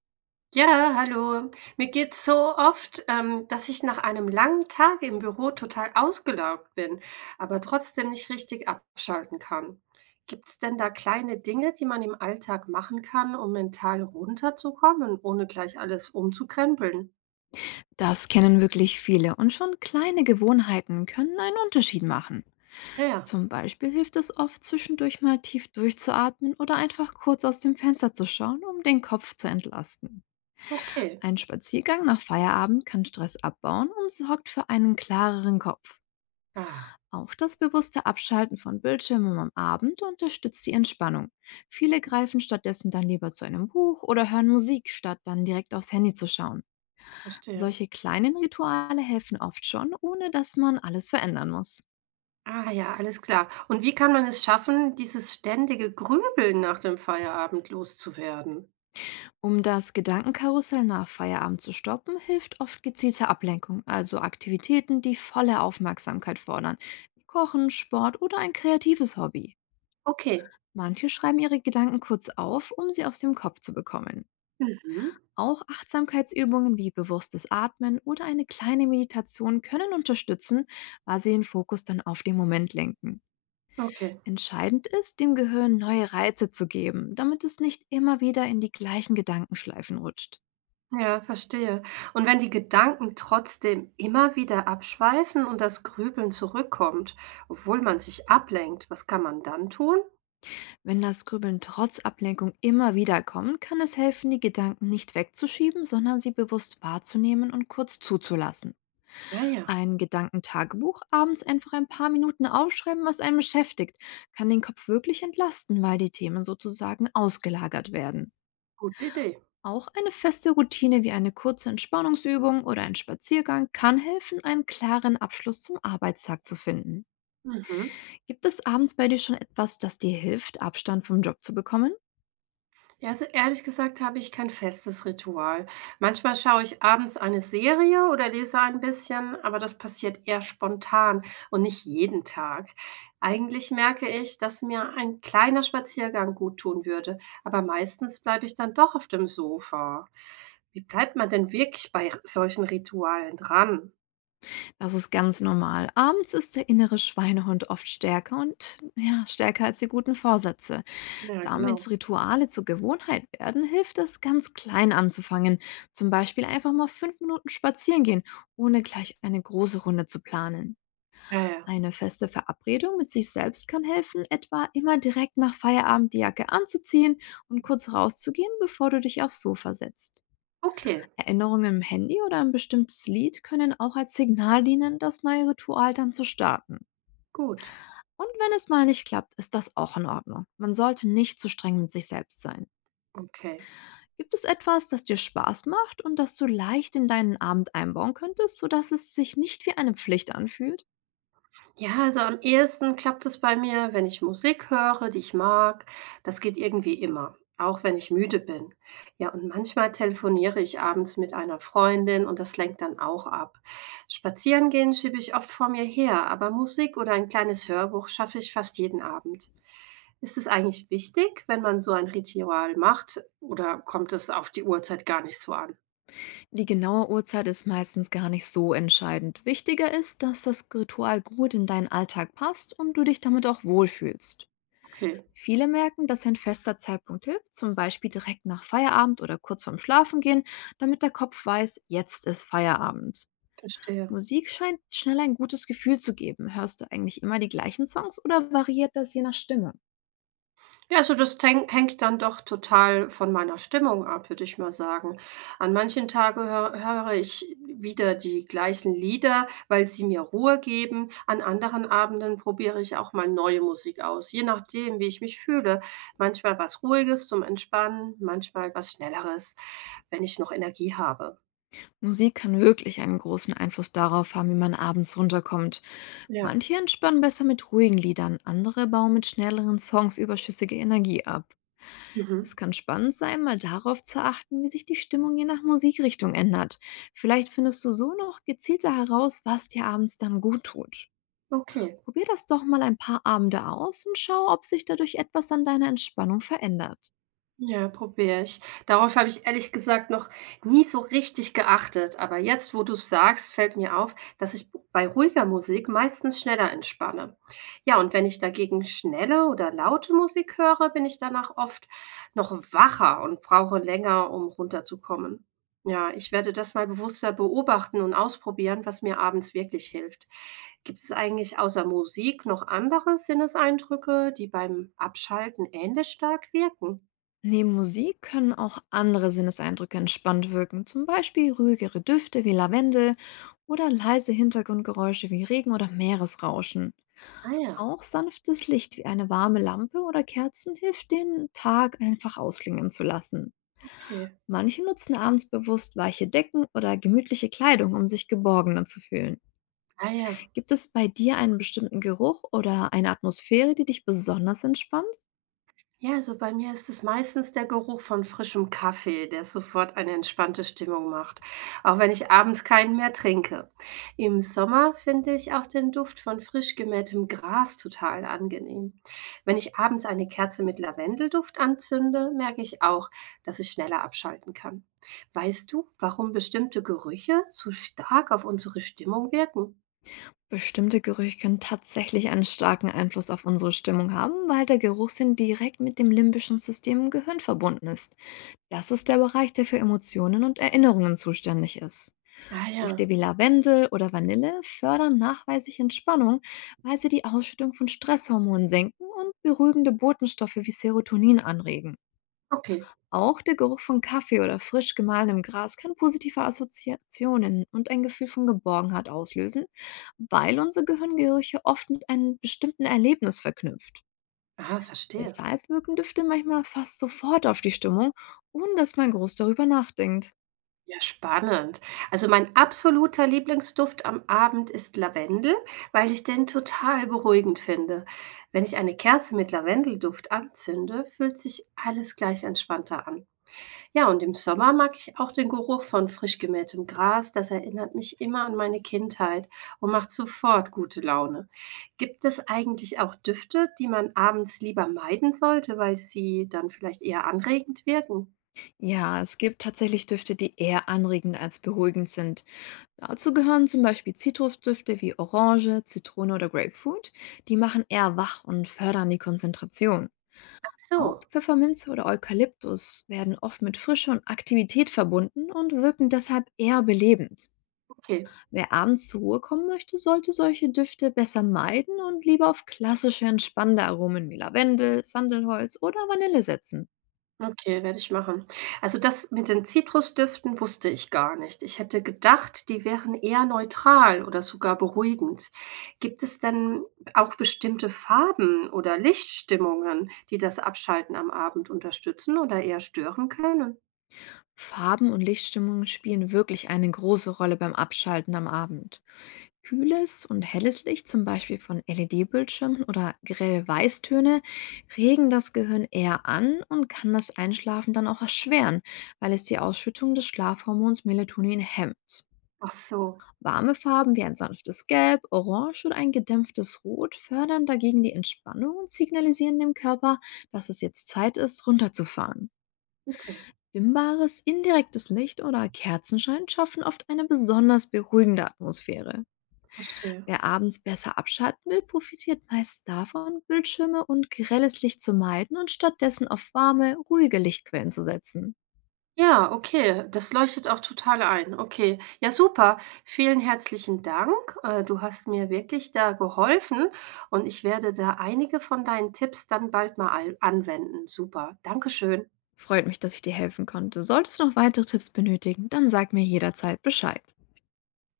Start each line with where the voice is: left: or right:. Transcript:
right: Ja, hallo. Mir geht's so oft, dass ich nach einem langen Tag im Büro total ausgelaugt bin, aber trotzdem nicht richtig abschalten kann. Gibt's denn da kleine Dinge, die man im Alltag machen kann, um mental runterzukommen, ohne gleich alles umzukrempeln?
left: Das kennen wirklich viele und schon kleine Gewohnheiten können einen Unterschied machen.
right: Ja, ja,
left: Zum Beispiel hilft es oft, zwischendurch mal tief durchzuatmen oder einfach kurz aus dem Fenster zu schauen, um den Kopf zu entlasten.
right: okay.
left: Ein Spaziergang nach Feierabend kann Stress abbauen und sorgt für einen klareren Kopf.
right: Ah,
left: Auch das bewusste Abschalten von Bildschirmen am Abend unterstützt die Entspannung. Viele greifen stattdessen dann lieber zu einem Buch oder hören Musik, statt dann direkt aufs Handy zu schauen.
right: verstehe.
left: Solche kleinen Rituale helfen oft schon, ohne dass man alles verändern muss.
right: Ah ja, alles klar. Und wie kann man es schaffen, dieses ständige Grübeln nach dem Feierabend loszuwerden?
left: Um das Gedankenkarussell nach Feierabend zu stoppen, hilft oft gezielte Ablenkung, also Aktivitäten, die volle Aufmerksamkeit fordern, wie Kochen, Sport oder ein kreatives Hobby.
right: Okay.
left: Manche schreiben ihre Gedanken kurz auf, um sie aus dem Kopf zu bekommen.
right: Mhm.
left: Auch Achtsamkeitsübungen wie bewusstes Atmen oder eine kleine Meditation können unterstützen, weil sie den Fokus dann auf den Moment lenken.
right: Okay.
left: Entscheidend ist, dem Gehirn neue Reize zu geben, damit es nicht immer wieder in die gleichen Gedankenschleifen rutscht.
right: Ja, verstehe. Und wenn die Gedanken trotzdem immer wieder abschweifen und das Grübeln zurückkommt, obwohl man sich ablenkt, was kann man dann tun?
left: Wenn das Grübeln trotz Ablenkung immer wieder kommt, kann es helfen, die Gedanken nicht wegzuschieben, sondern sie bewusst wahrzunehmen und kurz zuzulassen.
right: Ah ja.
left: Ein Gedankentagebuch, abends einfach ein paar Minuten aufschreiben, was einen beschäftigt, kann den Kopf wirklich entlasten, weil die Themen sozusagen ausgelagert werden.
right: Gute Idee.
left: Auch eine feste Routine wie eine kurze Entspannungsübung oder ein Spaziergang kann helfen, einen klaren Abschluss zum Arbeitstag zu finden.
right: Mhm.
left: Gibt es abends bei dir schon etwas, das dir hilft, Abstand vom Job zu bekommen?
right: Ja, also ehrlich gesagt habe ich kein festes Ritual. Manchmal schaue ich abends eine Serie oder lese ein bisschen, aber das passiert eher spontan und nicht jeden Tag. Eigentlich merke ich, dass mir ein kleiner Spaziergang gut tun würde, aber meistens bleibe ich dann doch auf dem Sofa. Wie bleibt man denn wirklich bei solchen Ritualen dran?
left: Das ist ganz normal. Abends ist der innere Schweinehund oft stärker und ja, stärker als die guten Vorsätze.
right: Ja,
left: Damit
right: genau.
left: Rituale zur Gewohnheit werden, hilft es, ganz klein anzufangen. Zum Beispiel einfach mal 5 Minuten spazieren gehen, ohne gleich eine große Runde zu planen.
right: Ja, ja.
left: Eine feste Verabredung mit sich selbst kann helfen, etwa immer direkt nach Feierabend die Jacke anzuziehen und kurz rauszugehen, bevor du dich aufs Sofa setzt.
right: Okay,
left: Erinnerungen im Handy oder ein bestimmtes Lied können auch als Signal dienen, das neue Ritual dann zu starten.
right: gut.
left: Und wenn es mal nicht klappt, ist das auch in Ordnung. Man sollte nicht zu streng mit sich selbst sein.
right: Okay.
left: Gibt es etwas, das dir Spaß macht und das du leicht in deinen Abend einbauen könntest, sodass es sich nicht wie eine Pflicht anfühlt?
right: Ja, also am ehesten klappt es bei mir, wenn ich Musik höre, die ich mag. Das geht irgendwie immer, auch wenn ich müde bin. Ja, und manchmal telefoniere ich abends mit einer Freundin und das lenkt dann auch ab. Spazieren gehen schiebe ich oft vor mir her, aber Musik oder ein kleines Hörbuch schaffe ich fast jeden Abend. Ist es eigentlich wichtig, wenn man so ein Ritual macht, oder kommt es auf die Uhrzeit gar nicht so an?
left: Die genaue Uhrzeit ist meistens gar nicht so entscheidend. Wichtiger ist, dass das Ritual gut in deinen Alltag passt und du dich damit auch wohlfühlst.
right: Okay,
left: Viele merken, dass ein fester Zeitpunkt hilft, zum Beispiel direkt nach Feierabend oder kurz vorm Schlafengehen, damit der Kopf weiß, jetzt ist Feierabend.
right: verstehe.
left: Musik scheint schnell ein gutes Gefühl zu geben. Hörst du eigentlich immer die gleichen Songs oder variiert das je nach Stimme?
right: Ja, also das tänk hängt dann doch total von meiner Stimmung ab, würde ich mal sagen. An manchen Tagen hö höre ich wieder die gleichen Lieder, weil sie mir Ruhe geben. An anderen Abenden probiere ich auch mal neue Musik aus, je nachdem, wie ich mich fühle. Manchmal was Ruhiges zum Entspannen, manchmal was Schnelleres, wenn ich noch Energie habe.
left: Musik kann wirklich einen großen Einfluss darauf haben, wie man abends runterkommt.
right: Ja,
left: Manche entspannen besser mit ruhigen Liedern, andere bauen mit schnelleren Songs überschüssige Energie ab. Es
right: mhm.
left: kann spannend sein, mal darauf zu achten, wie sich die Stimmung je nach Musikrichtung ändert. Vielleicht findest du so noch gezielter heraus, was dir abends dann gut tut.
right: Okay.
left: Probier das doch mal ein paar Abende aus und schau, ob sich dadurch etwas an deiner Entspannung verändert.
right: Ja, probiere ich. Darauf habe ich ehrlich gesagt noch nie so richtig geachtet, aber jetzt, wo du's sagst, fällt mir auf, dass ich bei ruhiger Musik meistens schneller entspanne. Ja, und wenn ich dagegen schnelle oder laute Musik höre, bin ich danach oft noch wacher und brauche länger, um runterzukommen. Ja, ich werde das mal bewusster beobachten und ausprobieren, was mir abends wirklich hilft. Gibt es eigentlich außer Musik noch andere Sinneseindrücke, die beim Abschalten ähnlich stark wirken?
left: Neben Musik können auch andere Sinneseindrücke entspannt wirken, zum Beispiel ruhigere Düfte wie Lavendel oder leise Hintergrundgeräusche wie Regen oder Meeresrauschen.
right: Ah ja,
left: Auch sanftes Licht wie eine warme Lampe oder Kerzen hilft, den Tag einfach ausklingen zu lassen.
right: okay.
left: Manche nutzen abends bewusst weiche Decken oder gemütliche Kleidung, um sich geborgener zu fühlen.
right: Ah ja.
left: Gibt es bei dir einen bestimmten Geruch oder eine Atmosphäre, die dich besonders entspannt?
right: Ja, also bei mir ist es meistens der Geruch von frischem Kaffee, der sofort eine entspannte Stimmung macht, auch wenn ich abends keinen mehr trinke. Im Sommer finde ich auch den Duft von frisch gemähtem Gras total angenehm. Wenn ich abends eine Kerze mit Lavendelduft anzünde, merke ich auch, dass ich schneller abschalten kann. Weißt du, warum bestimmte Gerüche so stark auf unsere Stimmung wirken?
left: Bestimmte Gerüche können tatsächlich einen starken Einfluss auf unsere Stimmung haben, weil der Geruchssinn direkt mit dem limbischen System im Gehirn verbunden ist. Das ist der Bereich, der für Emotionen und Erinnerungen zuständig ist.
right: Ah
left: Düfte
right: ja,
left: wie Lavendel oder Vanille fördern nachweislich Entspannung, weil sie die Ausschüttung von Stresshormonen senken und beruhigende Botenstoffe wie Serotonin anregen.
right: okay.
left: Auch der Geruch von Kaffee oder frisch gemahlenem Gras kann positive Assoziationen und ein Gefühl von Geborgenheit auslösen, weil unser Gehirn Gerüche oft mit einem bestimmten Erlebnis verknüpft.
right: Ah, verstehe.
left: Deshalb wirken Düfte manchmal fast sofort auf die Stimmung, ohne dass man groß darüber nachdenkt.
right: Ja, spannend. Also mein absoluter Lieblingsduft am Abend ist Lavendel, weil ich den total beruhigend finde. Wenn ich eine Kerze mit Lavendelduft anzünde, fühlt sich alles gleich entspannter an. Ja, und im Sommer mag ich auch den Geruch von frisch gemähtem Gras. Das erinnert mich immer an meine Kindheit und macht sofort gute Laune. Gibt es eigentlich auch Düfte, die man abends lieber meiden sollte, weil sie dann vielleicht eher anregend wirken?
left: Ja, es gibt tatsächlich Düfte, die eher anregend als beruhigend sind. Dazu gehören zum Beispiel Zitrusdüfte wie Orange, Zitrone oder Grapefruit. Die machen eher wach und fördern die Konzentration.
right: Ach
left: Auch
right: so,
left: Pfefferminze oder Eukalyptus werden oft mit Frische und Aktivität verbunden und wirken deshalb eher belebend.
right: okay.
left: Wer abends zur Ruhe kommen möchte, sollte solche Düfte besser meiden und lieber auf klassische entspannende Aromen wie Lavendel, Sandelholz oder Vanille setzen.
right: Okay, werde ich machen. Also das mit den Zitrusdüften wusste ich gar nicht. Ich hätte gedacht, die wären eher neutral oder sogar beruhigend. Gibt es denn auch bestimmte Farben oder Lichtstimmungen, die das Abschalten am Abend unterstützen oder eher stören können?
left: Farben und Lichtstimmungen spielen wirklich eine große Rolle beim Abschalten am Abend. Kühles und helles Licht, zum Beispiel von LED-Bildschirmen oder grelle Weißtöne, regen das Gehirn eher an und kann das Einschlafen dann auch erschweren, weil es die Ausschüttung des Schlafhormons Melatonin hemmt.
right: Ach so,
left: Warme Farben wie ein sanftes Gelb, Orange oder ein gedämpftes Rot fördern dagegen die Entspannung und signalisieren dem Körper, dass es jetzt Zeit ist, runterzufahren.
right: okay,
left: Dimmbares, indirektes Licht oder Kerzenschein schaffen oft eine besonders beruhigende Atmosphäre.
right: verstehe.
left: Wer abends besser abschalten will, profitiert meist davon, Bildschirme und grelles Licht zu meiden und stattdessen auf warme, ruhige Lichtquellen zu setzen.
right: Ja, okay, das leuchtet auch total ein. Okay, ja super. Vielen herzlichen Dank. Du hast mir wirklich da geholfen und ich werde da einige von deinen Tipps dann bald mal al anwenden. Super, Dankeschön.
left: Freut mich, dass ich dir helfen konnte. Solltest du noch weitere Tipps benötigen, dann sag mir jederzeit Bescheid.